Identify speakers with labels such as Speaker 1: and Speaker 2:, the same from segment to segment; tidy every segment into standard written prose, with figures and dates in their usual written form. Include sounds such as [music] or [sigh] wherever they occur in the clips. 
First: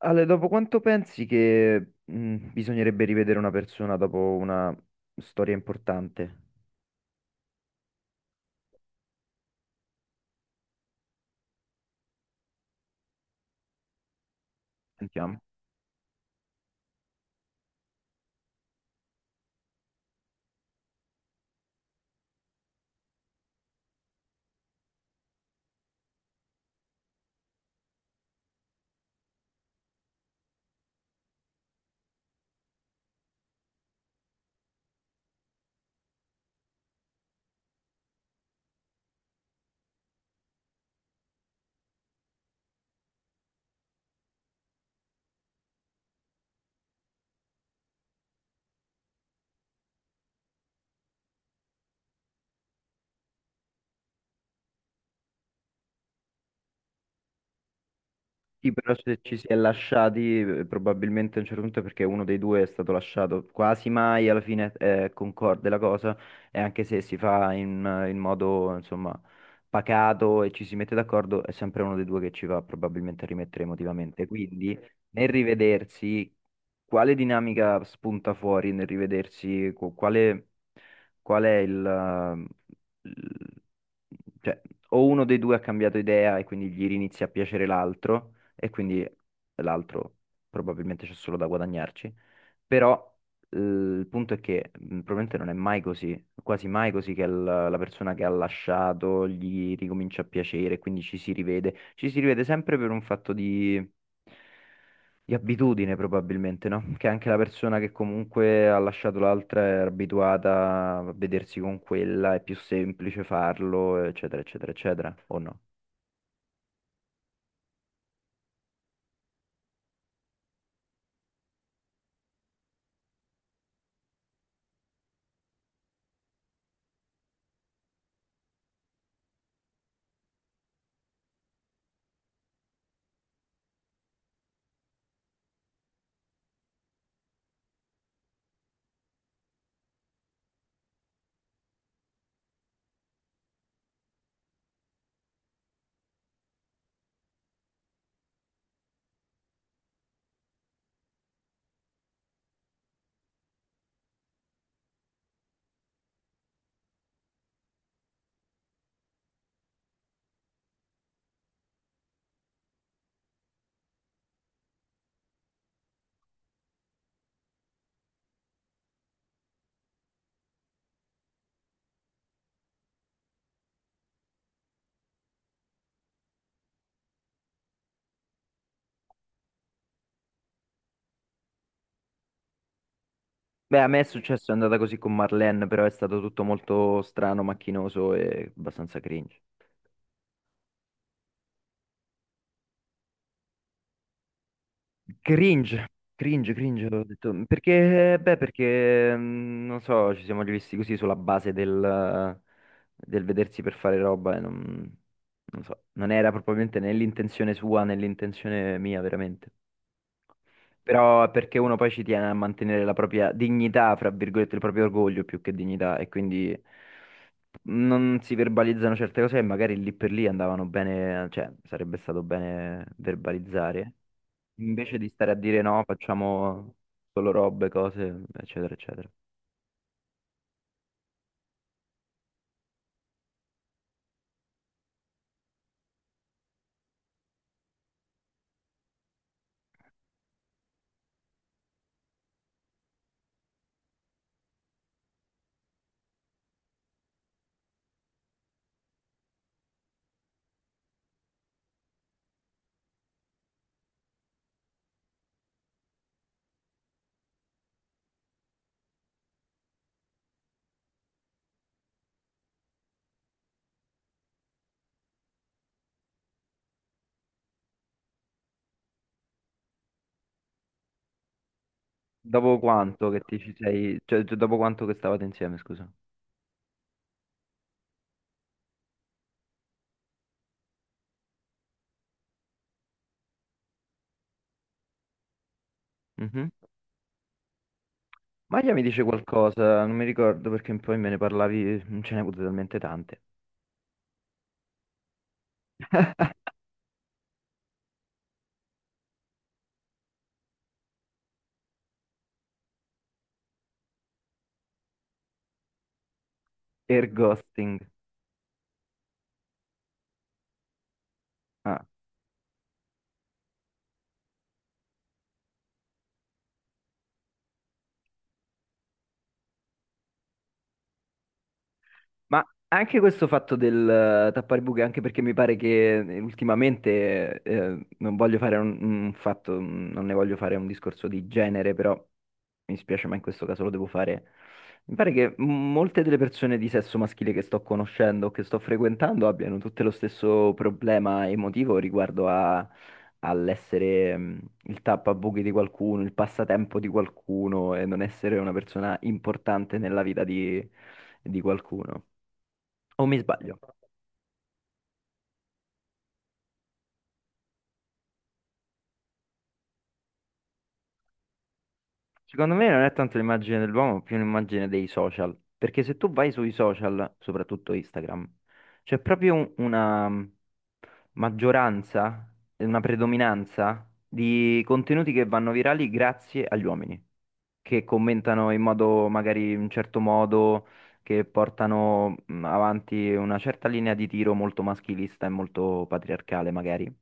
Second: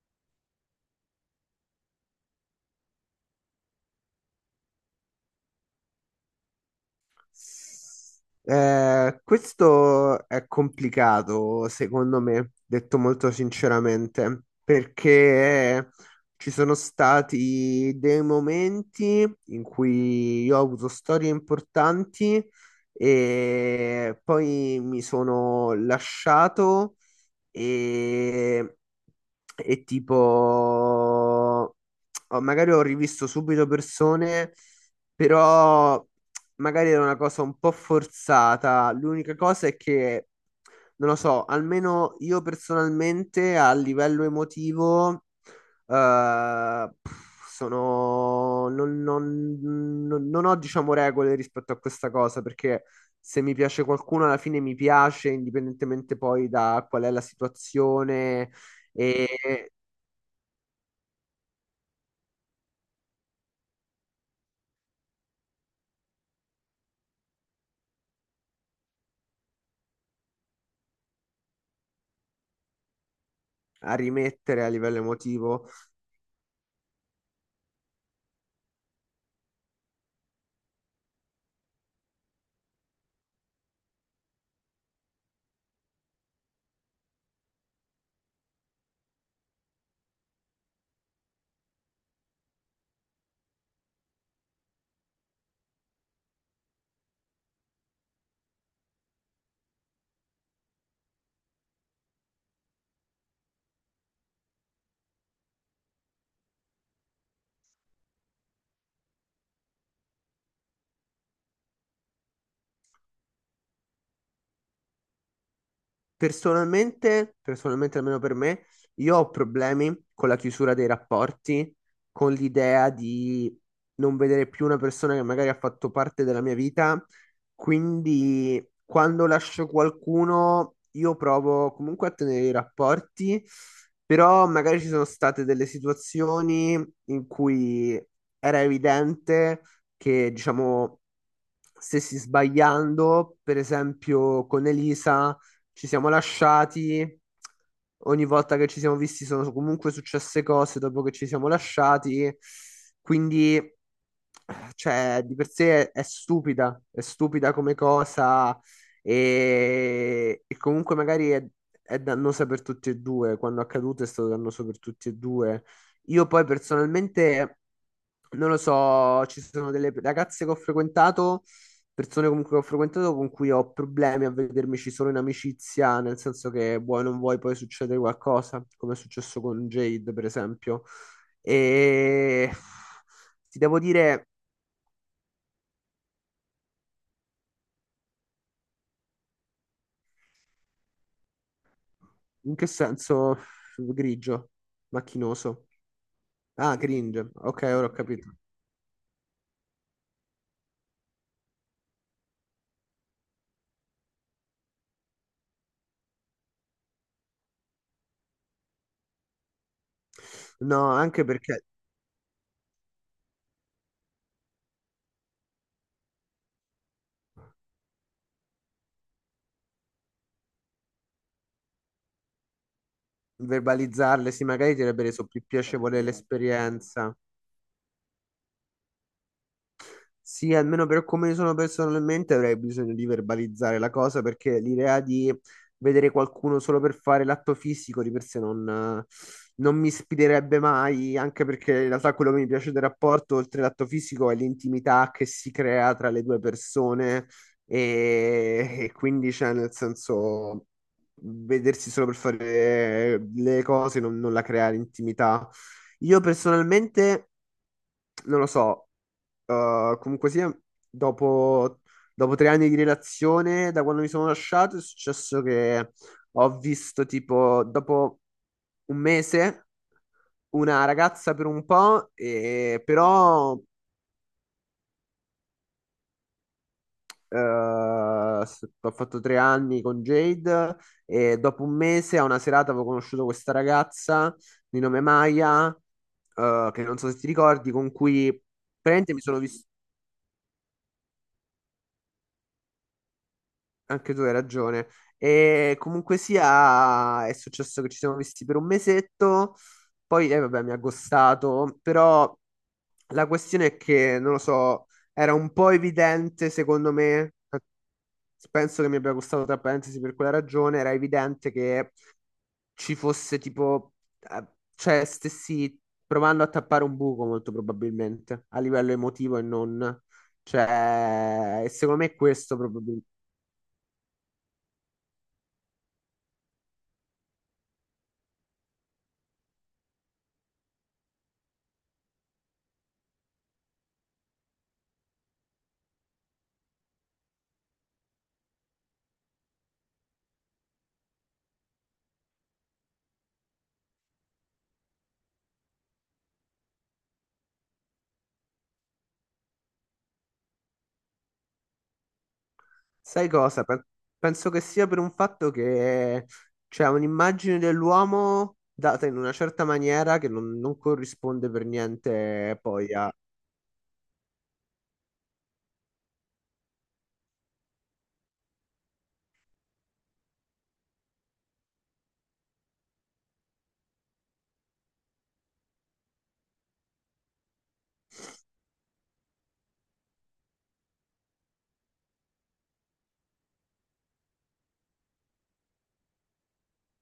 Speaker 1: Ale, dopo quanto pensi che bisognerebbe rivedere una persona dopo una storia importante?
Speaker 2: Questo è complicato, secondo me, detto molto sinceramente,
Speaker 1: Sentiamo.
Speaker 2: perché ci sono stati dei momenti in cui io ho avuto storie importanti e poi mi sono lasciato e, e tipo, magari ho rivisto subito persone, però magari era una cosa un po' forzata. L'unica cosa è che, non lo so, almeno io personalmente a livello emotivo, sono, non, non- non- non ho, diciamo, regole rispetto a questa cosa perché se mi piace qualcuno, alla fine mi piace, indipendentemente poi da qual è la situazione
Speaker 1: Sì, però se ci si è
Speaker 2: e
Speaker 1: lasciati, probabilmente a un certo punto è perché uno dei due è stato lasciato. Quasi mai alla fine concorde la cosa, e anche se si fa in modo, insomma, pacato e ci si mette d'accordo, è sempre uno dei due che ci va probabilmente a rimettere
Speaker 2: a
Speaker 1: emotivamente.
Speaker 2: rimettere a
Speaker 1: Quindi,
Speaker 2: livello
Speaker 1: nel
Speaker 2: emotivo.
Speaker 1: rivedersi, quale dinamica spunta fuori nel rivedersi? Quale, qual è il... eh, il- cioè, o uno dei due ha cambiato idea e quindi gli inizia a piacere l'altro e quindi l'altro probabilmente c'è solo da guadagnarci. Però il punto è che probabilmente non è mai così, quasi mai così che la persona che ha lasciato gli ricomincia a piacere, quindi ci si rivede. Ci si rivede sempre per un fatto di abitudine probabilmente, no? Che anche la persona che comunque ha lasciato l'altra è abituata a vedersi con quella, è più semplice farlo, eccetera, eccetera, eccetera, o no?
Speaker 2: Personalmente, almeno per me, io ho problemi con la chiusura dei rapporti, con l'idea di non vedere più una persona che magari ha fatto parte della mia vita, quindi quando lascio qualcuno io provo comunque a tenere i rapporti, però magari ci sono state delle situazioni in cui era evidente che, diciamo, stessi sbagliando, per esempio con Elisa ci siamo lasciati. Ogni volta che ci siamo visti sono comunque successe cose dopo che ci siamo lasciati. Quindi, cioè, di per sé è stupida come cosa e comunque è dannosa per tutti e due. Quando è accaduto è stato dannoso per tutti e due. Io poi personalmente, non lo so, ci sono delle ragazze che ho frequentato persone comunque che ho frequentato con cui ho problemi a vedermici solo in amicizia, nel senso che vuoi o non vuoi poi succedere qualcosa, come è successo con Jade, per esempio. E ti devo
Speaker 1: Beh, a me è
Speaker 2: dire
Speaker 1: successo, è andata così con Marlene, però è stato tutto molto strano, macchinoso e abbastanza cringe.
Speaker 2: in che senso grigio, macchinoso.
Speaker 1: Cringe, cringe,
Speaker 2: Ah,
Speaker 1: cringe, ho
Speaker 2: cringe.
Speaker 1: detto.
Speaker 2: Ok, ora ho
Speaker 1: Perché,
Speaker 2: capito.
Speaker 1: beh, perché, non so, ci siamo rivisti così sulla base del vedersi per fare roba e non, non so, non era probabilmente né l'intenzione sua né l'intenzione mia, veramente.
Speaker 2: No,
Speaker 1: Però
Speaker 2: anche
Speaker 1: è perché
Speaker 2: perché
Speaker 1: uno poi ci tiene a mantenere la propria dignità, fra virgolette, il proprio orgoglio più che dignità, e quindi... non si verbalizzano certe cose e magari lì per lì andavano bene, cioè sarebbe stato bene verbalizzare,
Speaker 2: verbalizzarle, sì, magari ti
Speaker 1: invece
Speaker 2: avrebbe
Speaker 1: di
Speaker 2: reso
Speaker 1: stare a
Speaker 2: più
Speaker 1: dire no,
Speaker 2: piacevole
Speaker 1: facciamo
Speaker 2: l'esperienza.
Speaker 1: solo robe, cose, eccetera, eccetera.
Speaker 2: Sì, almeno per come sono personalmente avrei bisogno di verbalizzare la cosa perché l'idea di vedere qualcuno solo per fare l'atto fisico di per sé non mi ispirerebbe mai, anche perché in realtà quello che mi piace del rapporto, oltre l'atto fisico, è l'intimità che si crea tra le due persone e quindi cioè, nel senso vedersi solo per fare le cose non la crea l'intimità. Io personalmente non lo so, comunque sia, dopo, dopo 3 anni di relazione, da quando mi sono lasciato, è successo che ho visto tipo, dopo 1 mese, una ragazza per un po',
Speaker 1: Dopo quanto che ti ci
Speaker 2: però
Speaker 1: sei, cioè, dopo quanto che stavate insieme, scusa.
Speaker 2: ho fatto 3 anni con Jade e dopo 1 mese a una serata avevo conosciuto questa ragazza di nome Maya,
Speaker 1: Mhm.
Speaker 2: che non so se ti ricordi, con cui
Speaker 1: Maglia mi dice
Speaker 2: praticamente mi sono visto...
Speaker 1: qualcosa, non mi ricordo perché poi me ne parlavi, ce ne avute talmente tante.
Speaker 2: Anche tu hai ragione. E comunque sia, è successo che ci siamo visti per un mesetto, poi vabbè, mi ha ghostato, però la questione è che, non lo so, era un po' evidente secondo
Speaker 1: Air
Speaker 2: me,
Speaker 1: ghosting.
Speaker 2: penso che mi abbia gustato tra parentesi per quella ragione, era evidente
Speaker 1: Ah,
Speaker 2: che ci fosse tipo, eh, cioè stessi provando a tappare un buco molto probabilmente, a livello emotivo e non. Cioè, e secondo me è
Speaker 1: ma
Speaker 2: questo proprio.
Speaker 1: anche questo fatto del tappare buche, anche perché mi pare che ultimamente, non voglio fare un fatto, non ne voglio fare un discorso di genere, però mi spiace, ma in questo caso lo devo fare. Mi pare che molte delle persone di sesso maschile che sto conoscendo, o che sto frequentando, abbiano tutte lo stesso problema emotivo riguardo all'essere il tappabuchi di qualcuno, il passatempo di qualcuno e non essere una persona importante nella vita di qualcuno. O mi
Speaker 2: Sai
Speaker 1: sbaglio?
Speaker 2: cosa? Penso che sia per un fatto che c'è un'immagine dell'uomo data in una certa maniera che non corrisponde per
Speaker 1: Secondo
Speaker 2: niente
Speaker 1: me non è
Speaker 2: poi a...
Speaker 1: tanto l'immagine dell'uomo, ma più un'immagine dei social. Perché se tu vai sui social, soprattutto Instagram, c'è proprio una maggioranza, e una predominanza di contenuti che vanno virali grazie agli uomini, che commentano in modo magari in un certo modo, che portano avanti una certa linea di tiro molto maschilista e molto patriarcale, magari.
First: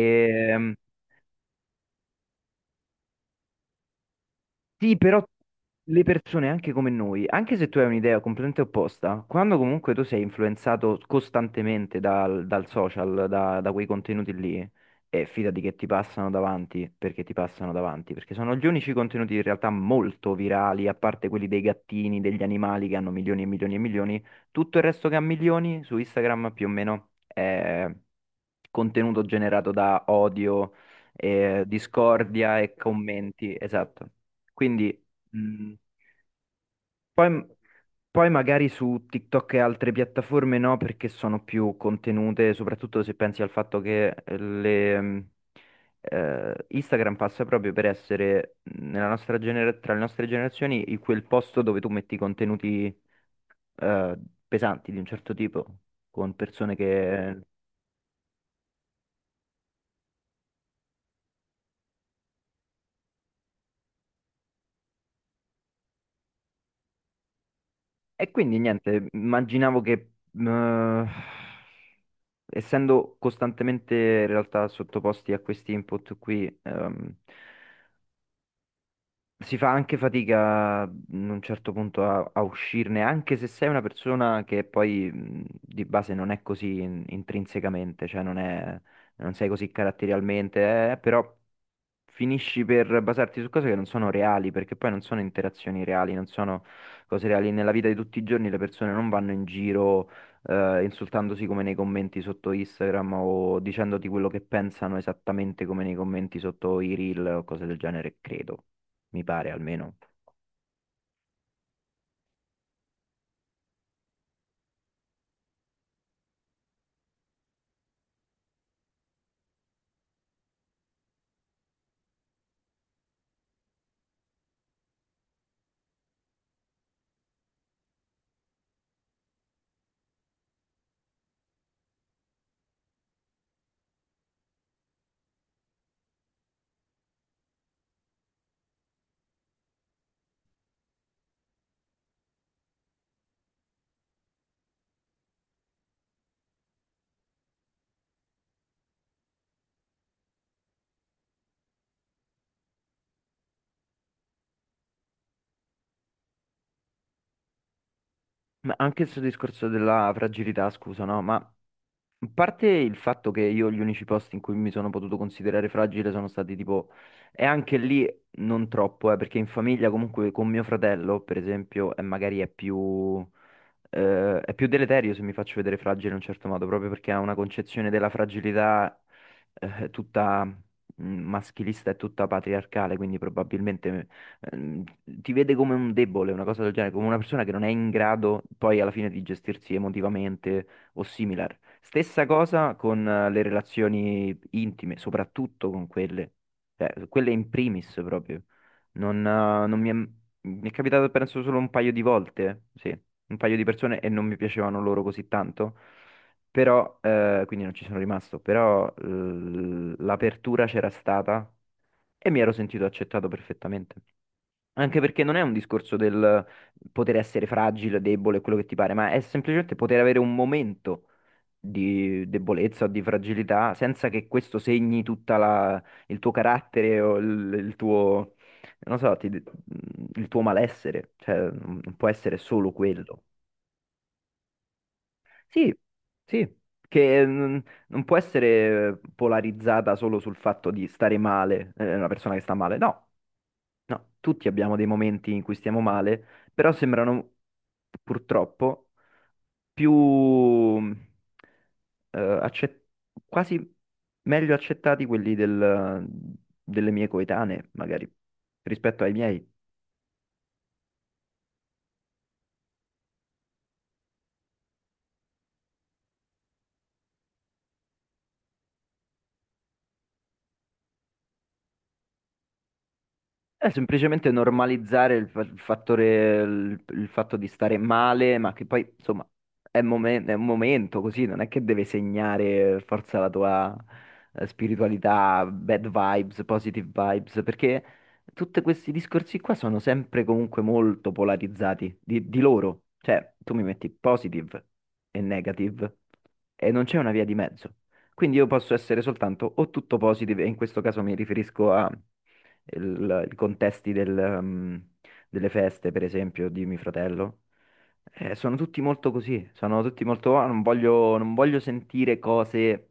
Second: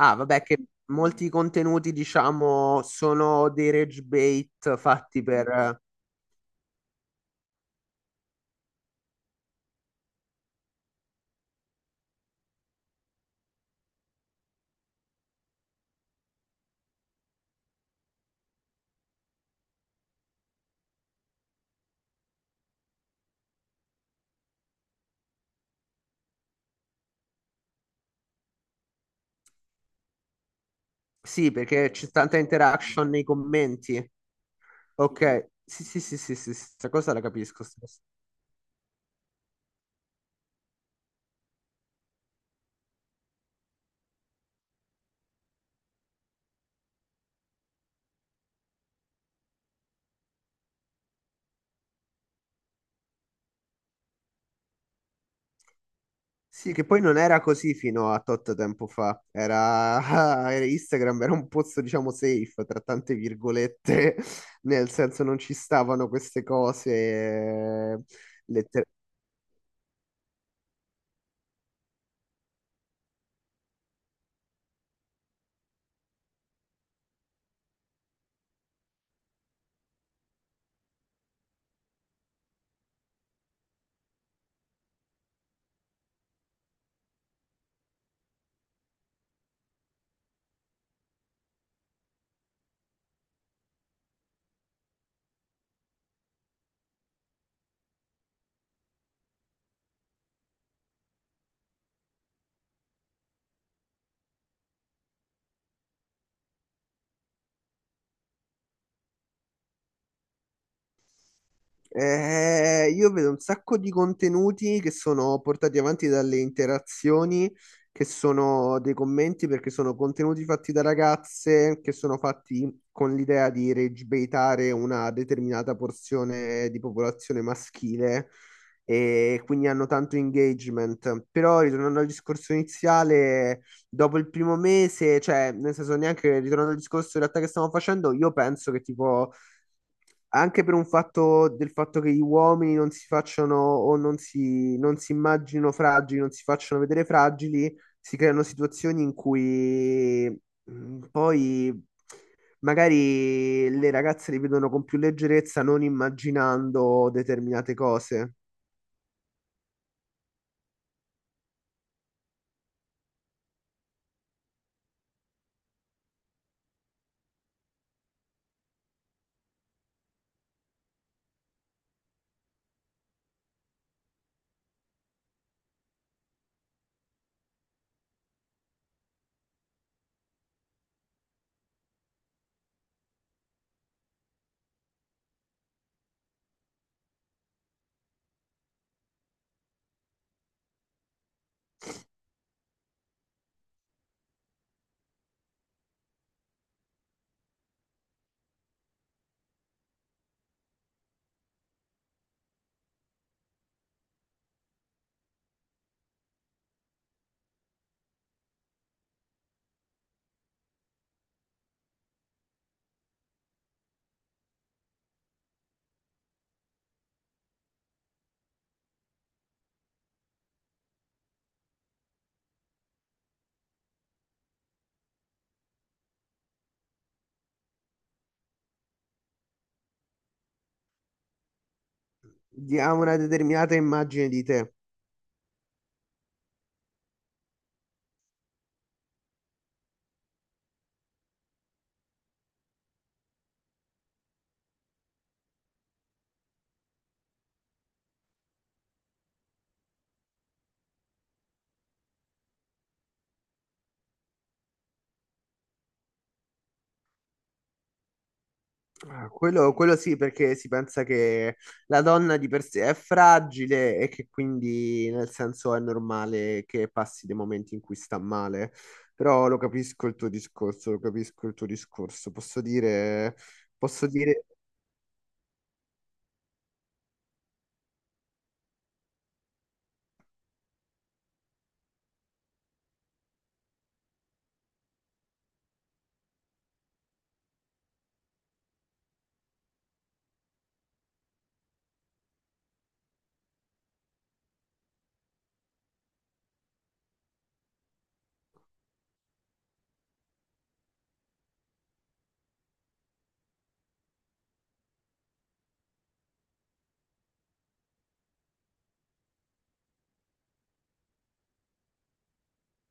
Speaker 2: Ah, vabbè, che molti contenuti, diciamo, sono dei rage bait
Speaker 1: sì, però
Speaker 2: fatti per...
Speaker 1: le persone, anche come noi, anche se tu hai un'idea completamente opposta, quando comunque tu sei influenzato costantemente dal social, da quei contenuti lì, e fidati che ti passano davanti, perché ti passano davanti, perché sono gli unici contenuti in realtà molto virali, a parte quelli dei gattini, degli animali che hanno milioni e milioni e milioni, tutto il resto che ha milioni su Instagram più o meno è contenuto generato da odio,
Speaker 2: Sì, perché c'è tanta
Speaker 1: discordia e
Speaker 2: interaction nei
Speaker 1: commenti, esatto.
Speaker 2: commenti.
Speaker 1: Quindi
Speaker 2: Ok,
Speaker 1: mh,
Speaker 2: sì, sì, sì, sì, sì, questa cosa la
Speaker 1: poi,
Speaker 2: capisco.
Speaker 1: poi magari su TikTok e altre piattaforme no, perché sono più contenute, soprattutto se pensi al fatto che Instagram passa proprio per essere nella nostra tra le nostre generazioni quel posto dove tu metti contenuti eh, pesanti di un certo tipo, con
Speaker 2: Sì,
Speaker 1: persone
Speaker 2: che poi non
Speaker 1: che...
Speaker 2: era così fino a tot tempo fa. Era, [laughs] era Instagram, era un pozzo, diciamo, safe, tra tante virgolette, [laughs] nel senso non ci stavano queste cose.
Speaker 1: E quindi
Speaker 2: Letter-
Speaker 1: niente, immaginavo che... essendo costantemente in realtà sottoposti a questi input qui, si fa anche fatica in un certo punto a uscirne, anche se sei una persona che poi di base non è così intrinsecamente, cioè non è, non sei così caratterialmente, però finisci per basarti su cose che non sono reali, perché poi non sono interazioni reali, non sono cose reali. Nella vita di tutti i giorni le persone non vanno in giro insultandosi come nei commenti sotto Instagram o dicendoti quello che pensano esattamente come nei commenti sotto i reel o cose del genere, credo. Mi pare almeno.
Speaker 2: Io vedo un sacco di contenuti che sono portati avanti dalle interazioni, che sono dei commenti, perché sono contenuti fatti da ragazze, che sono fatti con l'idea di regibeitare una determinata porzione di popolazione maschile e quindi hanno tanto engagement. Però, ritornando al discorso iniziale, dopo il primo mese, cioè, nel senso, neanche ritornando al discorso in realtà che stiamo facendo, io penso che tipo anche per un fatto del fatto che gli uomini non si facciano o non si immaginino fragili, non si facciano vedere fragili, si creano situazioni in cui poi magari le ragazze li vedono con più leggerezza, non immaginando determinate cose.
Speaker 1: Ma anche questo discorso della fragilità, scusa, no? Ma a parte il fatto che io gli unici posti in cui mi sono potuto considerare fragile sono stati tipo, e anche lì non troppo, perché in famiglia comunque con mio fratello, per esempio, è magari è più deleterio se mi faccio vedere fragile in un certo modo, proprio perché ha una concezione della fragilità tutta maschilista e tutta patriarcale, quindi probabilmente ti vede come un debole, una cosa del genere, come una persona che non è in grado poi alla fine di gestirsi emotivamente o similar. Stessa cosa con le relazioni intime, soprattutto con quelle, cioè, quelle in primis proprio. Non, mi è capitato penso solo un paio di volte, sì un paio di persone e non mi piacevano loro così tanto, però, quindi non ci sono rimasto, però l'apertura c'era stata e mi ero sentito accettato perfettamente. Anche perché non è un discorso del poter essere fragile, debole, quello che ti pare, ma è semplicemente poter avere un momento di debolezza o di fragilità senza che questo segni tutta il tuo carattere o il tuo, non so, il tuo malessere. Cioè, non può essere solo
Speaker 2: Ha una
Speaker 1: quello.
Speaker 2: determinata immagine di te.
Speaker 1: Sì, sì, che non può essere polarizzata solo sul fatto di stare male, una persona che sta male. No, no, tutti abbiamo dei momenti in cui stiamo male, però sembrano purtroppo più mm, eh, accet- quasi meglio accettati quelli delle mie coetanee, magari, rispetto ai
Speaker 2: Ah,
Speaker 1: miei.
Speaker 2: quello sì, perché si pensa che la donna di per sé è fragile e che quindi nel senso è normale che passi dei momenti in cui sta male. Però lo capisco il tuo discorso, lo capisco il tuo discorso.
Speaker 1: È
Speaker 2: Posso
Speaker 1: semplicemente
Speaker 2: dire
Speaker 1: normalizzare il fattore, il fatto di stare male, ma che poi, insomma, è, è un momento così, non è che deve segnare forza la tua spiritualità, bad vibes, positive vibes, perché tutti questi discorsi qua sono sempre comunque molto polarizzati di loro. Cioè, tu mi metti positive e negative e non c'è una via di mezzo. Quindi io posso essere soltanto o tutto positive, e in questo caso mi riferisco a i contesti del, delle feste, per esempio, di mio fratello. Sono tutti molto così, sono tutti molto, "Ah, non voglio, non voglio sentire cose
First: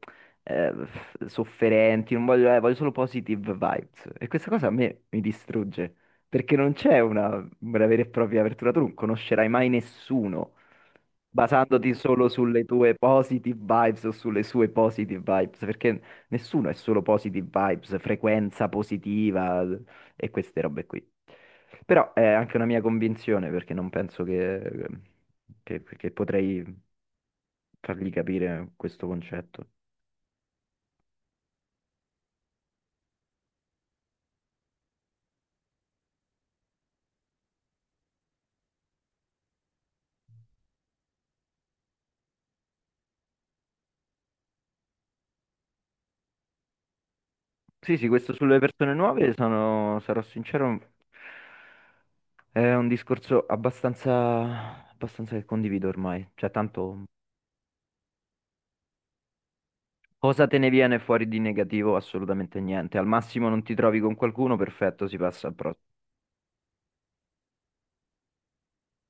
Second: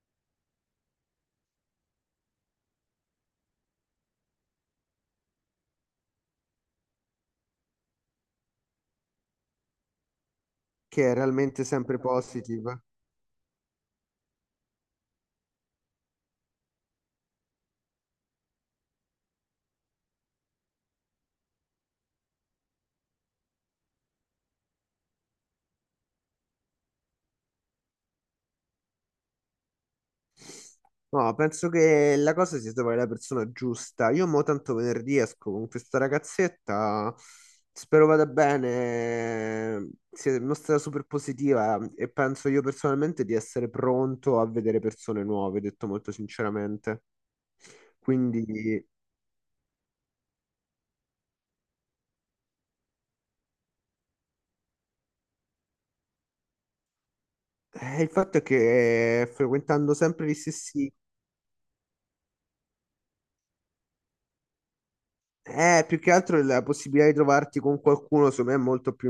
Speaker 1: sofferenti, non voglio, voglio solo positive vibes". E questa cosa a me mi distrugge, perché non c'è una vera e propria apertura, tu non conoscerai mai nessuno
Speaker 2: che è realmente
Speaker 1: basandoti
Speaker 2: sempre
Speaker 1: solo sulle
Speaker 2: positive.
Speaker 1: tue positive vibes o sulle sue positive vibes, perché nessuno è solo positive vibes, frequenza positiva e queste robe qui. Però è anche una mia convinzione perché non penso che potrei fargli capire questo concetto.
Speaker 2: No, penso che la cosa sia trovare la persona giusta. Io mo tanto venerdì esco con questa ragazzetta, spero vada bene, si è mostrata super positiva e penso io personalmente di essere pronto a vedere persone nuove, detto molto sinceramente.
Speaker 1: Sì, sì, questo sulle
Speaker 2: Quindi
Speaker 1: persone nuove sono, sarò sincero, è un discorso abbastanza, abbastanza che condivido ormai. Cioè, tanto
Speaker 2: il fatto è che frequentando sempre gli
Speaker 1: cosa te ne
Speaker 2: stessi...
Speaker 1: viene fuori di negativo? Assolutamente niente. Al massimo non ti trovi con qualcuno, perfetto, si passa al prossimo.
Speaker 2: Più che altro la possibilità di trovarti con qualcuno, secondo me, è molto più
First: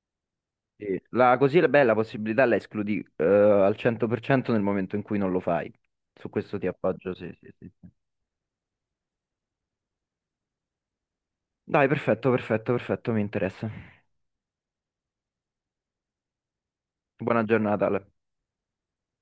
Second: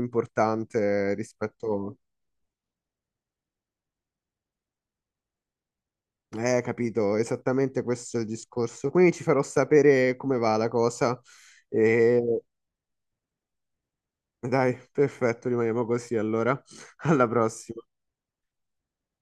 Speaker 1: Sì.
Speaker 2: importante
Speaker 1: La, così è bella
Speaker 2: rispetto...
Speaker 1: possibilità la escludi al 100% nel momento in cui non lo fai. Su questo ti appoggio,
Speaker 2: Capito,
Speaker 1: sì, sì, sì.
Speaker 2: esattamente
Speaker 1: Sì.
Speaker 2: questo è il discorso. Quindi ci farò sapere come va la cosa.
Speaker 1: Dai,
Speaker 2: E...
Speaker 1: perfetto, perfetto, perfetto, mi interessa.
Speaker 2: Dai, perfetto, rimaniamo così allora. [laughs] Alla
Speaker 1: Buona
Speaker 2: prossima.
Speaker 1: giornata, Ale.